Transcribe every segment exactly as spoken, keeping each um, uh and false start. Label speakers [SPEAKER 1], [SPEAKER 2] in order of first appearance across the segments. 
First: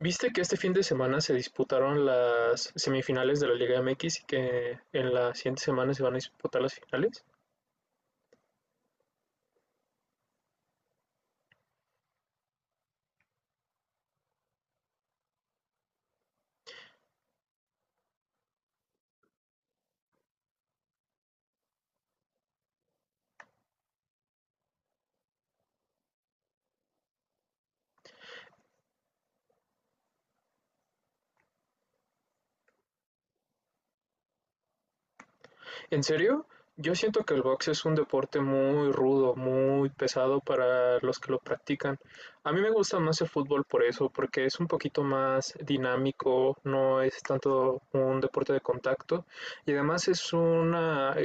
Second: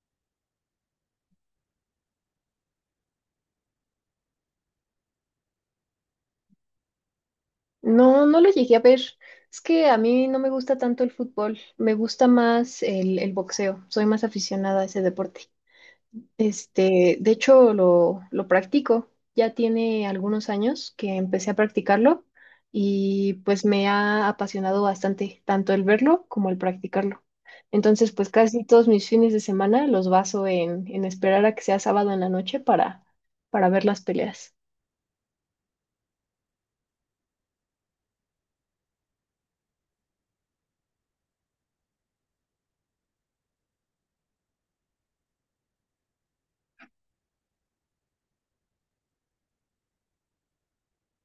[SPEAKER 1] Viste que este fin de semana se disputaron las semifinales de la Liga M X y que en la siguiente semana se van a disputar las finales.
[SPEAKER 2] No, no lo llegué a ver. Es que a mí no me gusta tanto el fútbol, me gusta más el, el boxeo, soy más aficionada a ese deporte. Este, de hecho, lo, lo practico, ya tiene algunos años que empecé a practicarlo y pues me ha apasionado bastante, tanto el verlo como el practicarlo. Entonces, pues casi todos mis fines de semana los baso en, en esperar a que sea sábado en la noche para, para ver las peleas.
[SPEAKER 1] ¿En serio? Yo siento que el box es un deporte muy rudo, muy pesado para los que lo practican. A mí me gusta más el fútbol por eso, porque es un poquito más dinámico, no es tanto un deporte de contacto y además es una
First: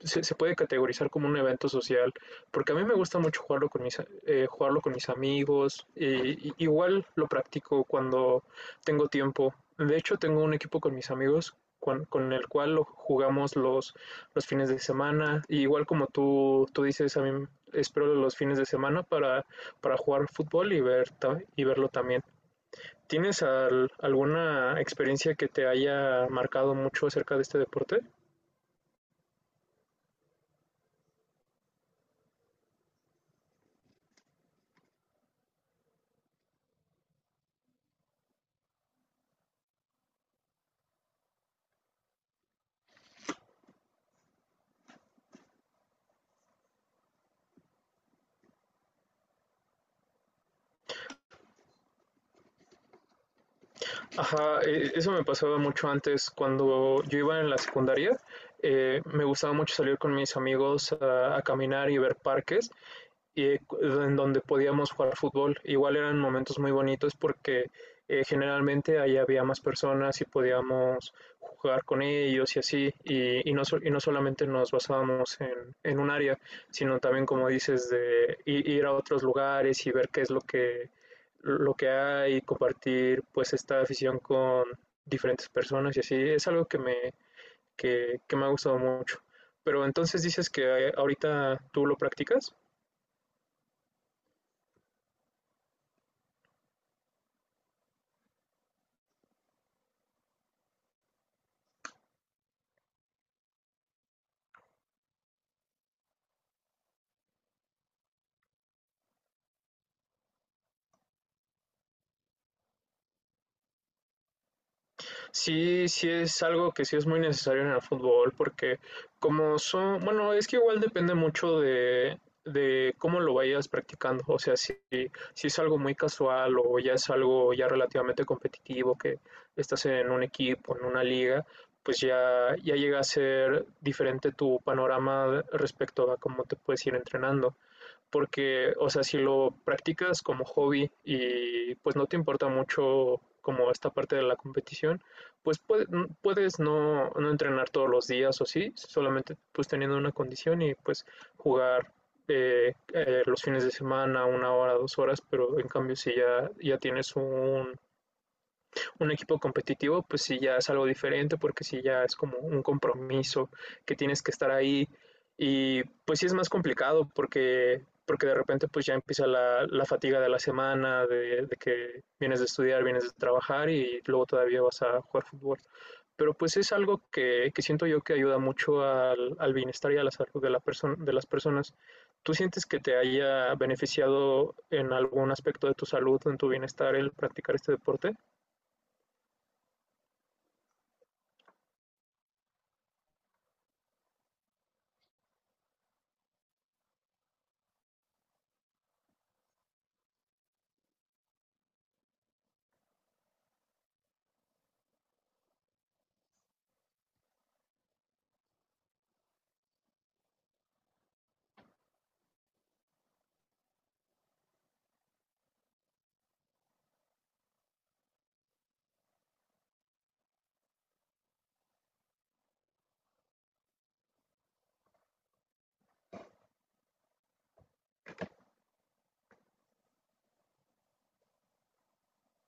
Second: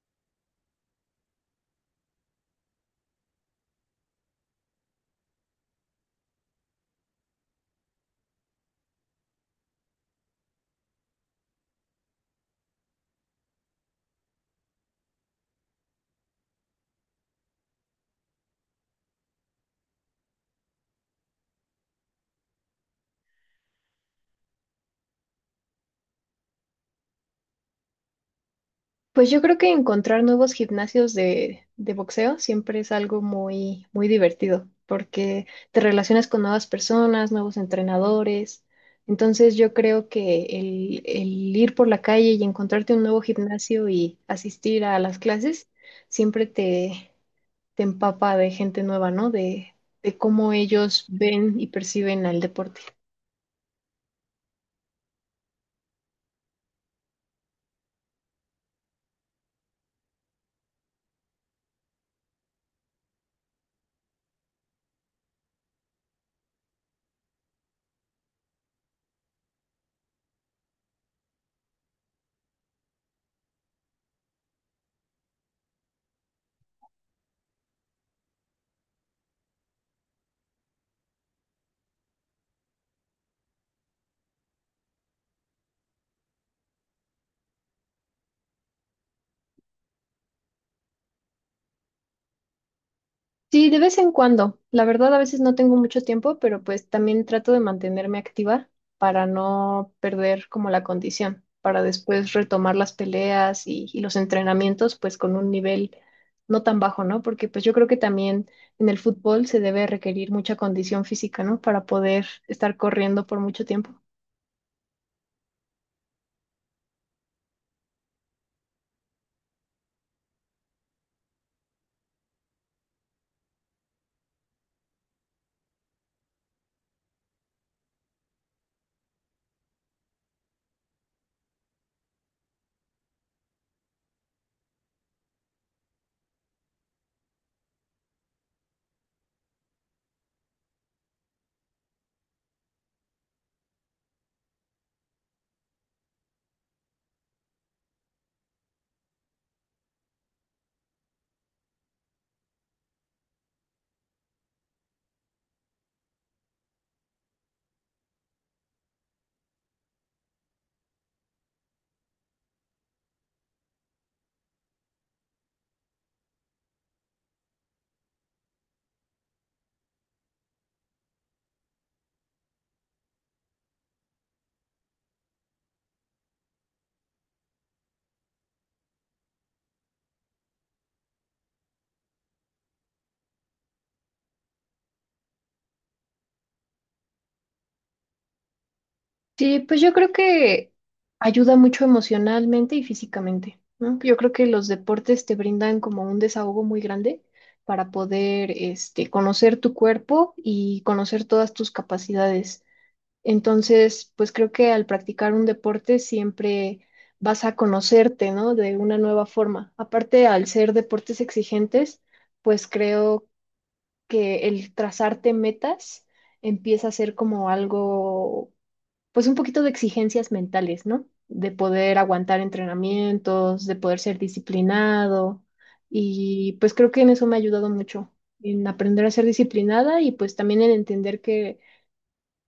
[SPEAKER 1] se, se puede categorizar como un evento social, porque a mí me gusta mucho jugarlo con mis, eh, jugarlo con mis amigos, y, y- igual lo practico cuando tengo tiempo. De hecho, tengo un equipo con mis amigos con, con el cual lo jugamos los, los fines de semana, y igual como tú, tú dices, a mí espero los fines de semana para, para jugar fútbol y, ver, y verlo también. ¿Tienes al- alguna experiencia que te haya marcado mucho acerca de este deporte?
[SPEAKER 2] Pues yo creo que encontrar nuevos gimnasios de, de boxeo siempre es algo muy, muy divertido, porque te relacionas con nuevas personas, nuevos entrenadores. Entonces yo creo que el, el ir por la calle y encontrarte un nuevo gimnasio y asistir a las clases siempre te, te empapa de gente nueva, ¿no? De, de cómo ellos ven y perciben al deporte.
[SPEAKER 1] Ajá, eh, eso me pasaba mucho antes cuando yo iba en la secundaria. Eh, me gustaba mucho salir con mis amigos a, a caminar y ver parques y en donde podíamos jugar fútbol. Igual eran momentos muy bonitos porque eh, generalmente ahí había más personas y podíamos jugar con ellos y así, y, y no, so- y no solamente nos basábamos en, en un área, sino también, como dices, de ir a otros lugares y ver qué es lo que, lo que hay y compartir pues esta afición con diferentes personas y así. Es algo que me, que, que me ha gustado mucho. Pero entonces dices que eh, ahorita tú lo practicas.
[SPEAKER 2] Sí, de vez en cuando. La verdad, a veces no tengo mucho tiempo, pero pues también trato de mantenerme activa para no perder como la condición, para después retomar las peleas y, y los entrenamientos pues con un nivel no tan bajo, ¿no? Porque pues yo creo que también en el fútbol se debe requerir mucha condición física, ¿no? Para poder estar corriendo por mucho tiempo.
[SPEAKER 1] Sí, sí es algo que sí es muy necesario en el fútbol, porque como son, bueno, es que igual depende mucho de, de cómo lo vayas practicando. O sea, si, si es algo muy casual o ya es algo ya relativamente competitivo, que estás en un equipo, en una liga, pues ya, ya llega a ser diferente tu panorama respecto a cómo te puedes ir entrenando porque, o sea, si lo practicas como hobby y pues no te importa mucho como esta parte de la competición, pues puede- puedes no, no entrenar todos los días o sí, solamente pues teniendo una condición y pues jugar eh, eh, los fines de semana, una hora, dos horas, pero en cambio si ya, ya tienes un, un equipo competitivo, pues sí ya es algo diferente porque sí ya es como un compromiso que tienes que estar ahí y pues sí es más complicado porque porque de repente pues ya empieza la, la fatiga de la semana, de, de, que vienes de estudiar, vienes de trabajar y luego todavía vas a jugar fútbol. Pero pues es algo que, que siento yo que ayuda mucho al, al bienestar y a la salud de, la perso- de las personas. ¿Tú sientes que te haya beneficiado en algún aspecto de tu salud, o en tu bienestar el practicar este deporte?
[SPEAKER 2] Sí, pues yo creo que ayuda mucho emocionalmente y físicamente, ¿no? Yo creo que los deportes te brindan como un desahogo muy grande para poder, este, conocer tu cuerpo y conocer todas tus capacidades. Entonces, pues creo que al practicar un deporte siempre vas a conocerte, ¿no? De una nueva forma. Aparte, al ser deportes exigentes, pues creo que el trazarte metas empieza a ser como algo pues un poquito de exigencias mentales, ¿no? De poder aguantar entrenamientos, de poder ser disciplinado. Y pues creo que en eso me ha ayudado mucho, en aprender a ser disciplinada y pues también en entender que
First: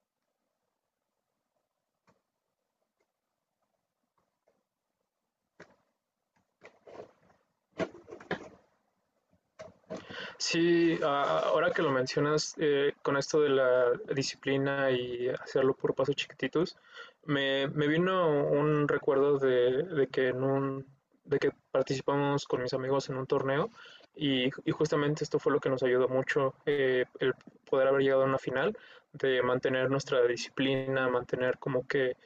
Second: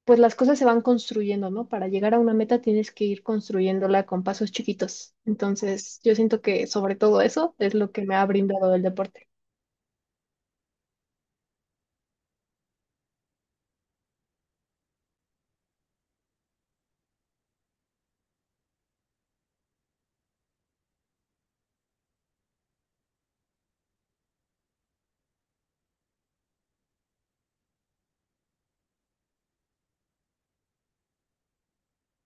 [SPEAKER 2] pues las cosas se van construyendo, ¿no? Para llegar a una meta tienes que ir construyéndola con pasos chiquitos. Entonces, yo siento que sobre todo eso es lo que me ha brindado el deporte.
[SPEAKER 1] Sí, a- ahora que lo mencionas, eh, con esto de la disciplina y hacerlo por pasos chiquititos, me, me vino un recuerdo de, de que en un, de que participamos con mis amigos en un torneo y, y justamente esto fue lo que nos ayudó mucho, eh, el poder haber llegado a una final, de mantener nuestra disciplina, mantener como que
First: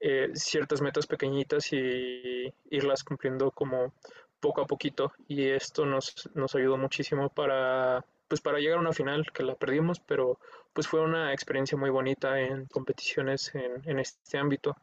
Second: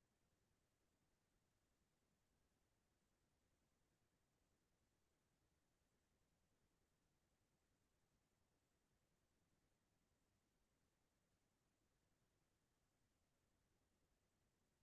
[SPEAKER 1] eh, ciertas metas pequeñitas y irlas cumpliendo como poco a poquito y esto nos, nos ayudó muchísimo para, pues para llegar a una final que la perdimos, pero pues fue una experiencia muy bonita en competiciones en, en este ámbito.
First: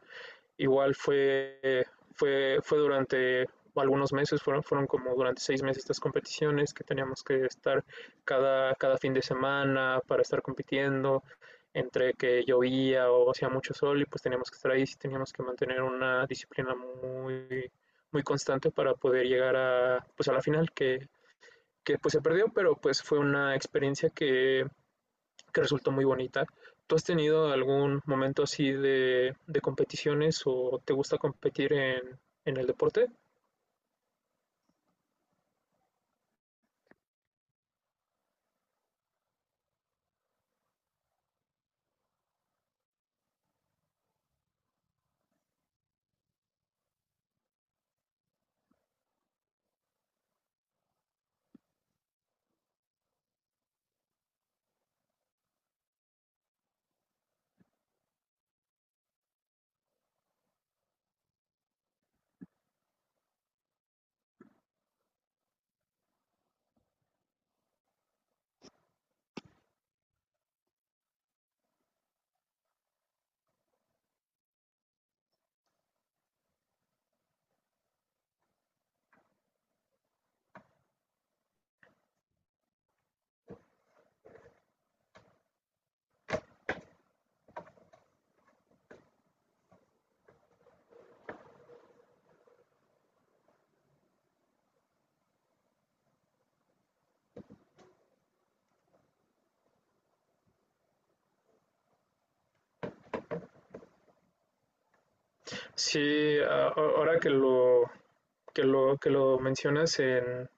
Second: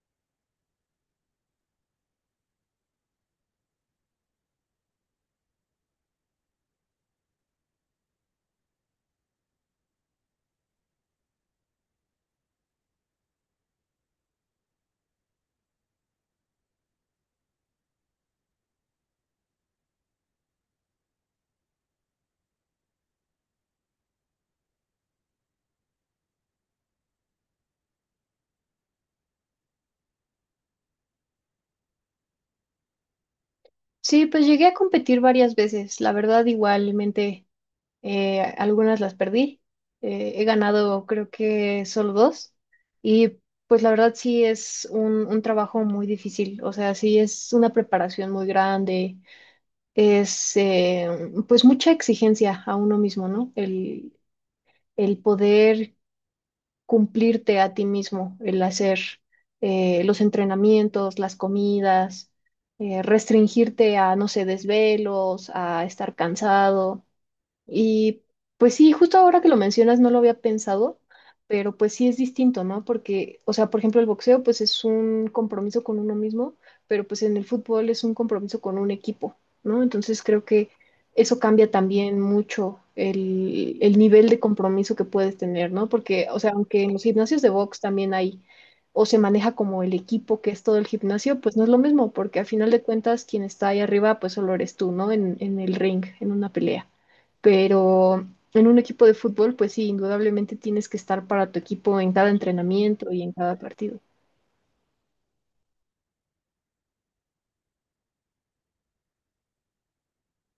[SPEAKER 1] Igual fue, fue, fue durante algunos meses, fueron, fueron como durante seis meses estas competiciones que teníamos que estar cada, cada fin de semana para estar compitiendo, entre que llovía o hacía mucho sol y pues teníamos que estar ahí, sí teníamos que mantener una disciplina muy, muy constante para poder llegar a, pues a la final, que que pues se perdió, pero pues fue una experiencia que, que resultó muy bonita. ¿Tú has tenido algún momento así de, de competiciones o te gusta competir en, en el deporte?
[SPEAKER 2] Sí, pues llegué a competir varias veces, la verdad igualmente eh, algunas las perdí. Eh, he ganado creo que solo dos. Y pues la verdad sí es un, un trabajo muy difícil. O sea, sí es una preparación muy grande. Es eh, pues mucha exigencia a uno mismo, ¿no? El, el poder cumplirte a ti mismo, el hacer eh, los entrenamientos, las comidas, eh, restringirte a, no sé, desvelos, a estar cansado. Y pues sí, justo ahora que lo mencionas no lo había pensado, pero pues sí es distinto, ¿no? Porque, o sea, por ejemplo, el boxeo pues es un compromiso con uno mismo, pero pues en el fútbol es un compromiso con un equipo, ¿no? Entonces creo que eso cambia también mucho el, el nivel de compromiso que puedes tener, ¿no? Porque, o sea, aunque en los gimnasios de box también hay, o se maneja como el equipo que es todo el gimnasio, pues no es lo mismo, porque a final de cuentas quien está ahí arriba pues solo eres tú, ¿no? En, en el ring, en una pelea, pero en un equipo de fútbol, pues sí, indudablemente tienes que estar para tu equipo en cada entrenamiento y en cada partido.
[SPEAKER 1] Sí, a- ahora que lo, que lo, que lo mencionas en,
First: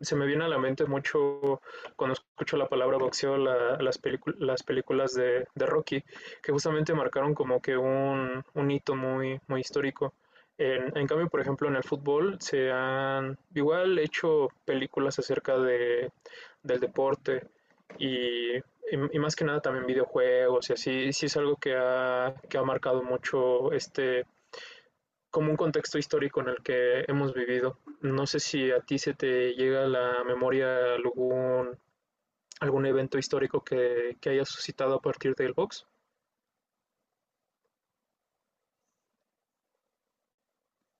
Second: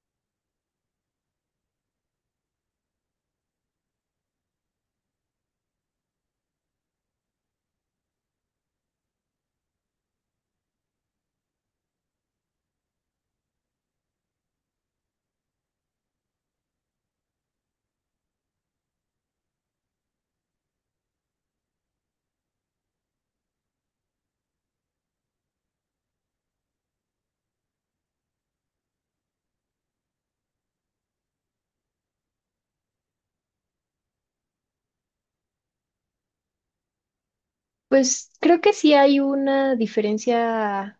[SPEAKER 1] se me viene a la mente mucho cuando escucho la palabra boxeo, la- las, pelicu- las películas de, de Rocky, que justamente marcaron como que un, un hito muy, muy histórico. En, en cambio, por ejemplo, en el fútbol se han igual hecho películas acerca de, del deporte y, y- y más que nada también videojuegos y así, sí es algo que ha, que ha marcado mucho este, como un contexto histórico en el que hemos vivido. No sé si a ti se te llega a la memoria algún, algún evento histórico que, que haya suscitado a partir del box.
[SPEAKER 2] Pues creo que sí hay una diferencia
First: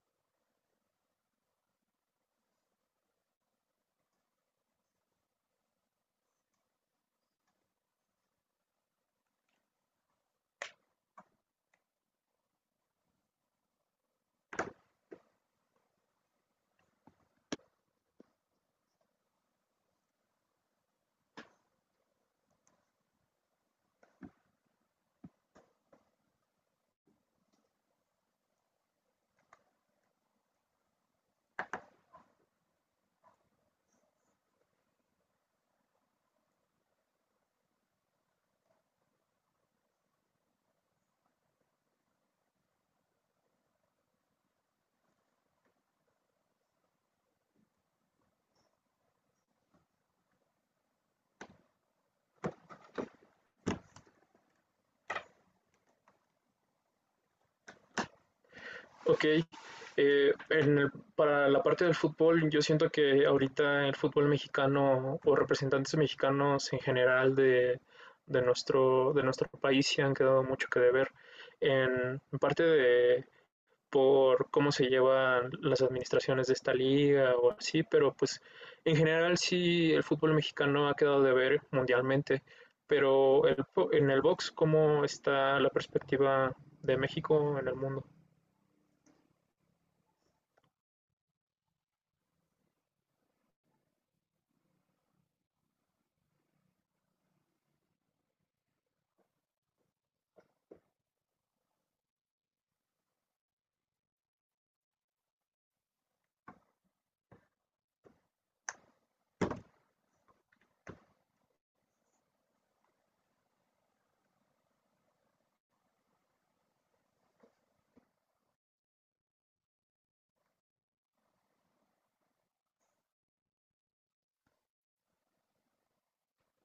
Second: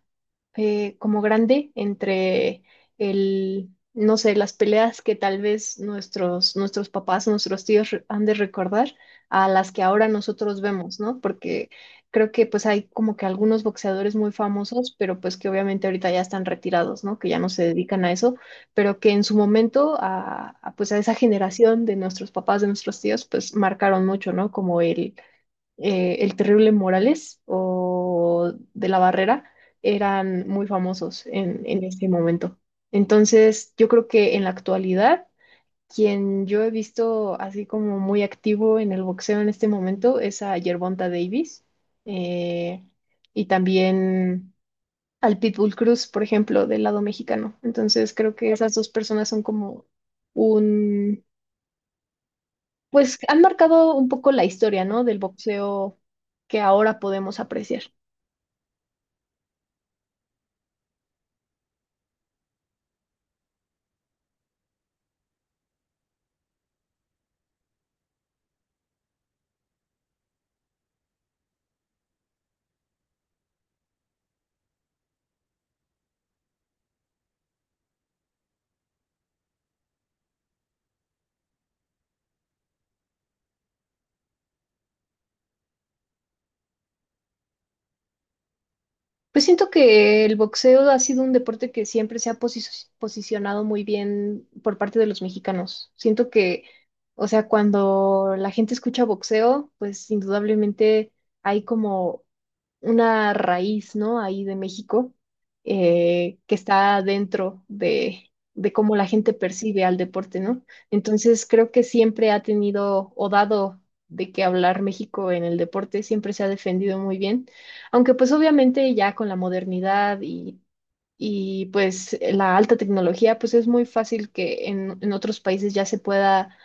[SPEAKER 2] eh, como grande entre el, no sé, las peleas que tal vez nuestros, nuestros papás, nuestros tíos re- han de recordar a las que ahora nosotros vemos, ¿no? Porque creo que pues hay como que algunos boxeadores muy famosos, pero pues que obviamente ahorita ya están retirados, ¿no? Que ya no se dedican a eso, pero que en su momento a, a, pues a esa generación de nuestros papás, de nuestros tíos, pues marcaron mucho, ¿no? Como el eh, el Terrible Morales o de la Barrera eran muy famosos en, en ese momento. Entonces, yo creo que en la actualidad, quien yo he visto así como muy activo en el boxeo en este momento es a Gervonta Davis, eh, y también al Pitbull Cruz, por ejemplo, del lado mexicano. Entonces, creo que esas dos personas son como un pues han marcado un poco la historia, ¿no? Del boxeo que ahora podemos apreciar.
[SPEAKER 1] Ok, eh, en el- para la parte del fútbol, yo siento que ahorita el fútbol mexicano o representantes mexicanos en general de, de nuestro, de nuestro país se han quedado mucho que deber en parte de, por cómo se llevan las administraciones de esta liga o así, pero pues en general sí el fútbol mexicano ha quedado de ver mundialmente, pero el, en el box, ¿cómo está la perspectiva de México en el mundo?
[SPEAKER 2] Pues siento que el boxeo ha sido un deporte que siempre se ha posi- posicionado muy bien por parte de los mexicanos. Siento que, o sea, cuando la gente escucha boxeo, pues indudablemente hay como una raíz, ¿no? Ahí de México, eh, que está dentro de, de cómo la gente percibe al deporte, ¿no? Entonces, creo que siempre ha tenido o dado de qué hablar México en el deporte, siempre se ha defendido muy bien, aunque pues obviamente ya con la modernidad y... Y pues la alta tecnología, pues es muy fácil que en, en otros países ya se pueda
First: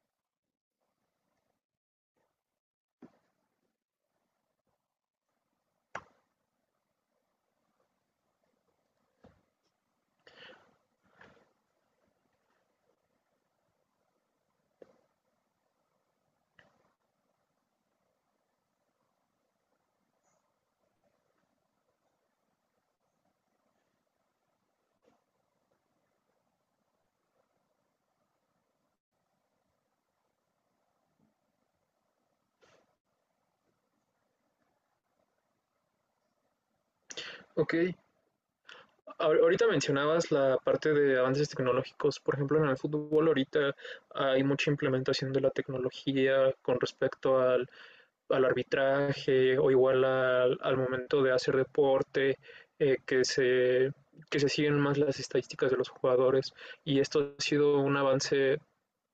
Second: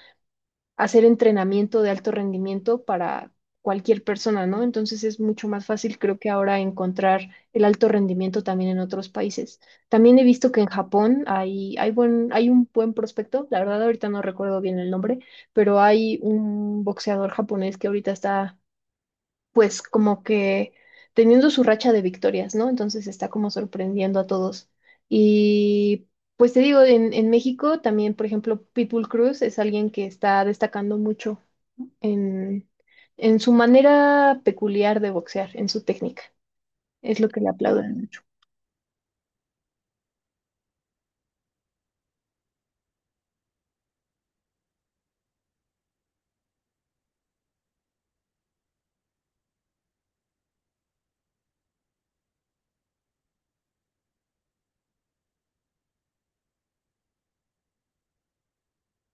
[SPEAKER 2] hacer entrenamiento de alto rendimiento para cualquier persona, ¿no? Entonces es mucho más fácil, creo que ahora encontrar el alto rendimiento también en otros países. También he visto que en Japón hay, hay buen, hay un buen prospecto, la verdad ahorita no recuerdo bien el nombre, pero hay un boxeador japonés que ahorita está pues como que teniendo su racha de victorias, ¿no? Entonces está como sorprendiendo a todos. Y pues te digo, en, en México también, por ejemplo, Pitbull Cruz es alguien que está destacando mucho en, en su manera peculiar de boxear, en su técnica. Es lo que le
[SPEAKER 1] Ok,
[SPEAKER 2] aplauden mucho.
[SPEAKER 1] ahorita mencionabas la parte de avances tecnológicos, por ejemplo en el fútbol ahorita hay mucha implementación de la tecnología con respecto al al arbitraje o igual al, al momento de hacer deporte, eh, que, se, que se siguen más las estadísticas de los jugadores y esto ha sido un avance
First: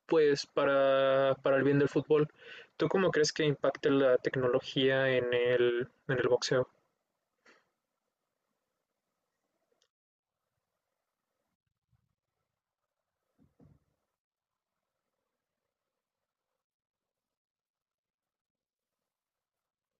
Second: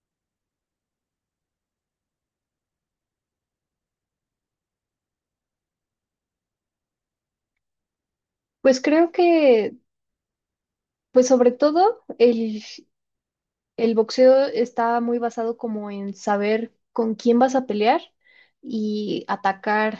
[SPEAKER 1] pues para, para el bien del fútbol. ¿Tú cómo crees que impacte la tecnología en el, en el boxeo?
[SPEAKER 2] Pues creo que, pues sobre todo, el, el boxeo está muy basado como en saber con quién vas a pelear y atacar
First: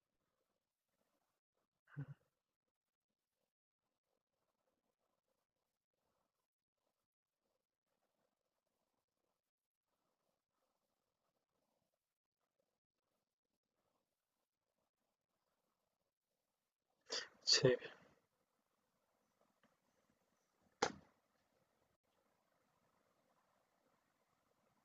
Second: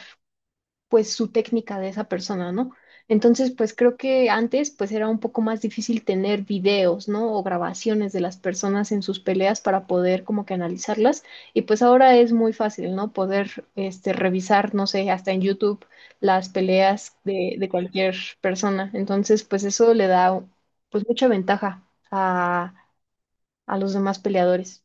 [SPEAKER 2] pues su técnica de esa persona, ¿no? Entonces, pues creo que antes pues era un poco más difícil tener videos, ¿no? O grabaciones de las personas en sus peleas para poder como que analizarlas y pues ahora es muy fácil, ¿no? Poder este revisar, no sé, hasta en YouTube las peleas de, de
[SPEAKER 1] Sí,
[SPEAKER 2] cualquier persona. Entonces, pues eso le da pues mucha ventaja a, a los demás peleadores.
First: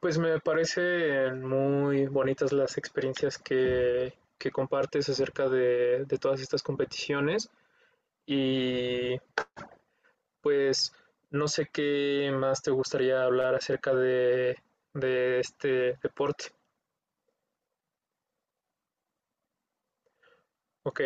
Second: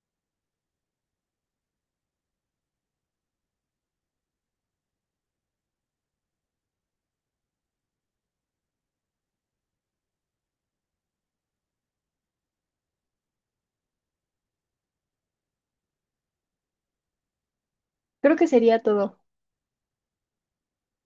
[SPEAKER 1] pues me parecen muy bonitas las experiencias que, que compartes acerca de, de todas estas competiciones y Pues no sé qué más te gustaría hablar acerca de, de este deporte.
[SPEAKER 2] Creo que sería todo.
[SPEAKER 1] Ok,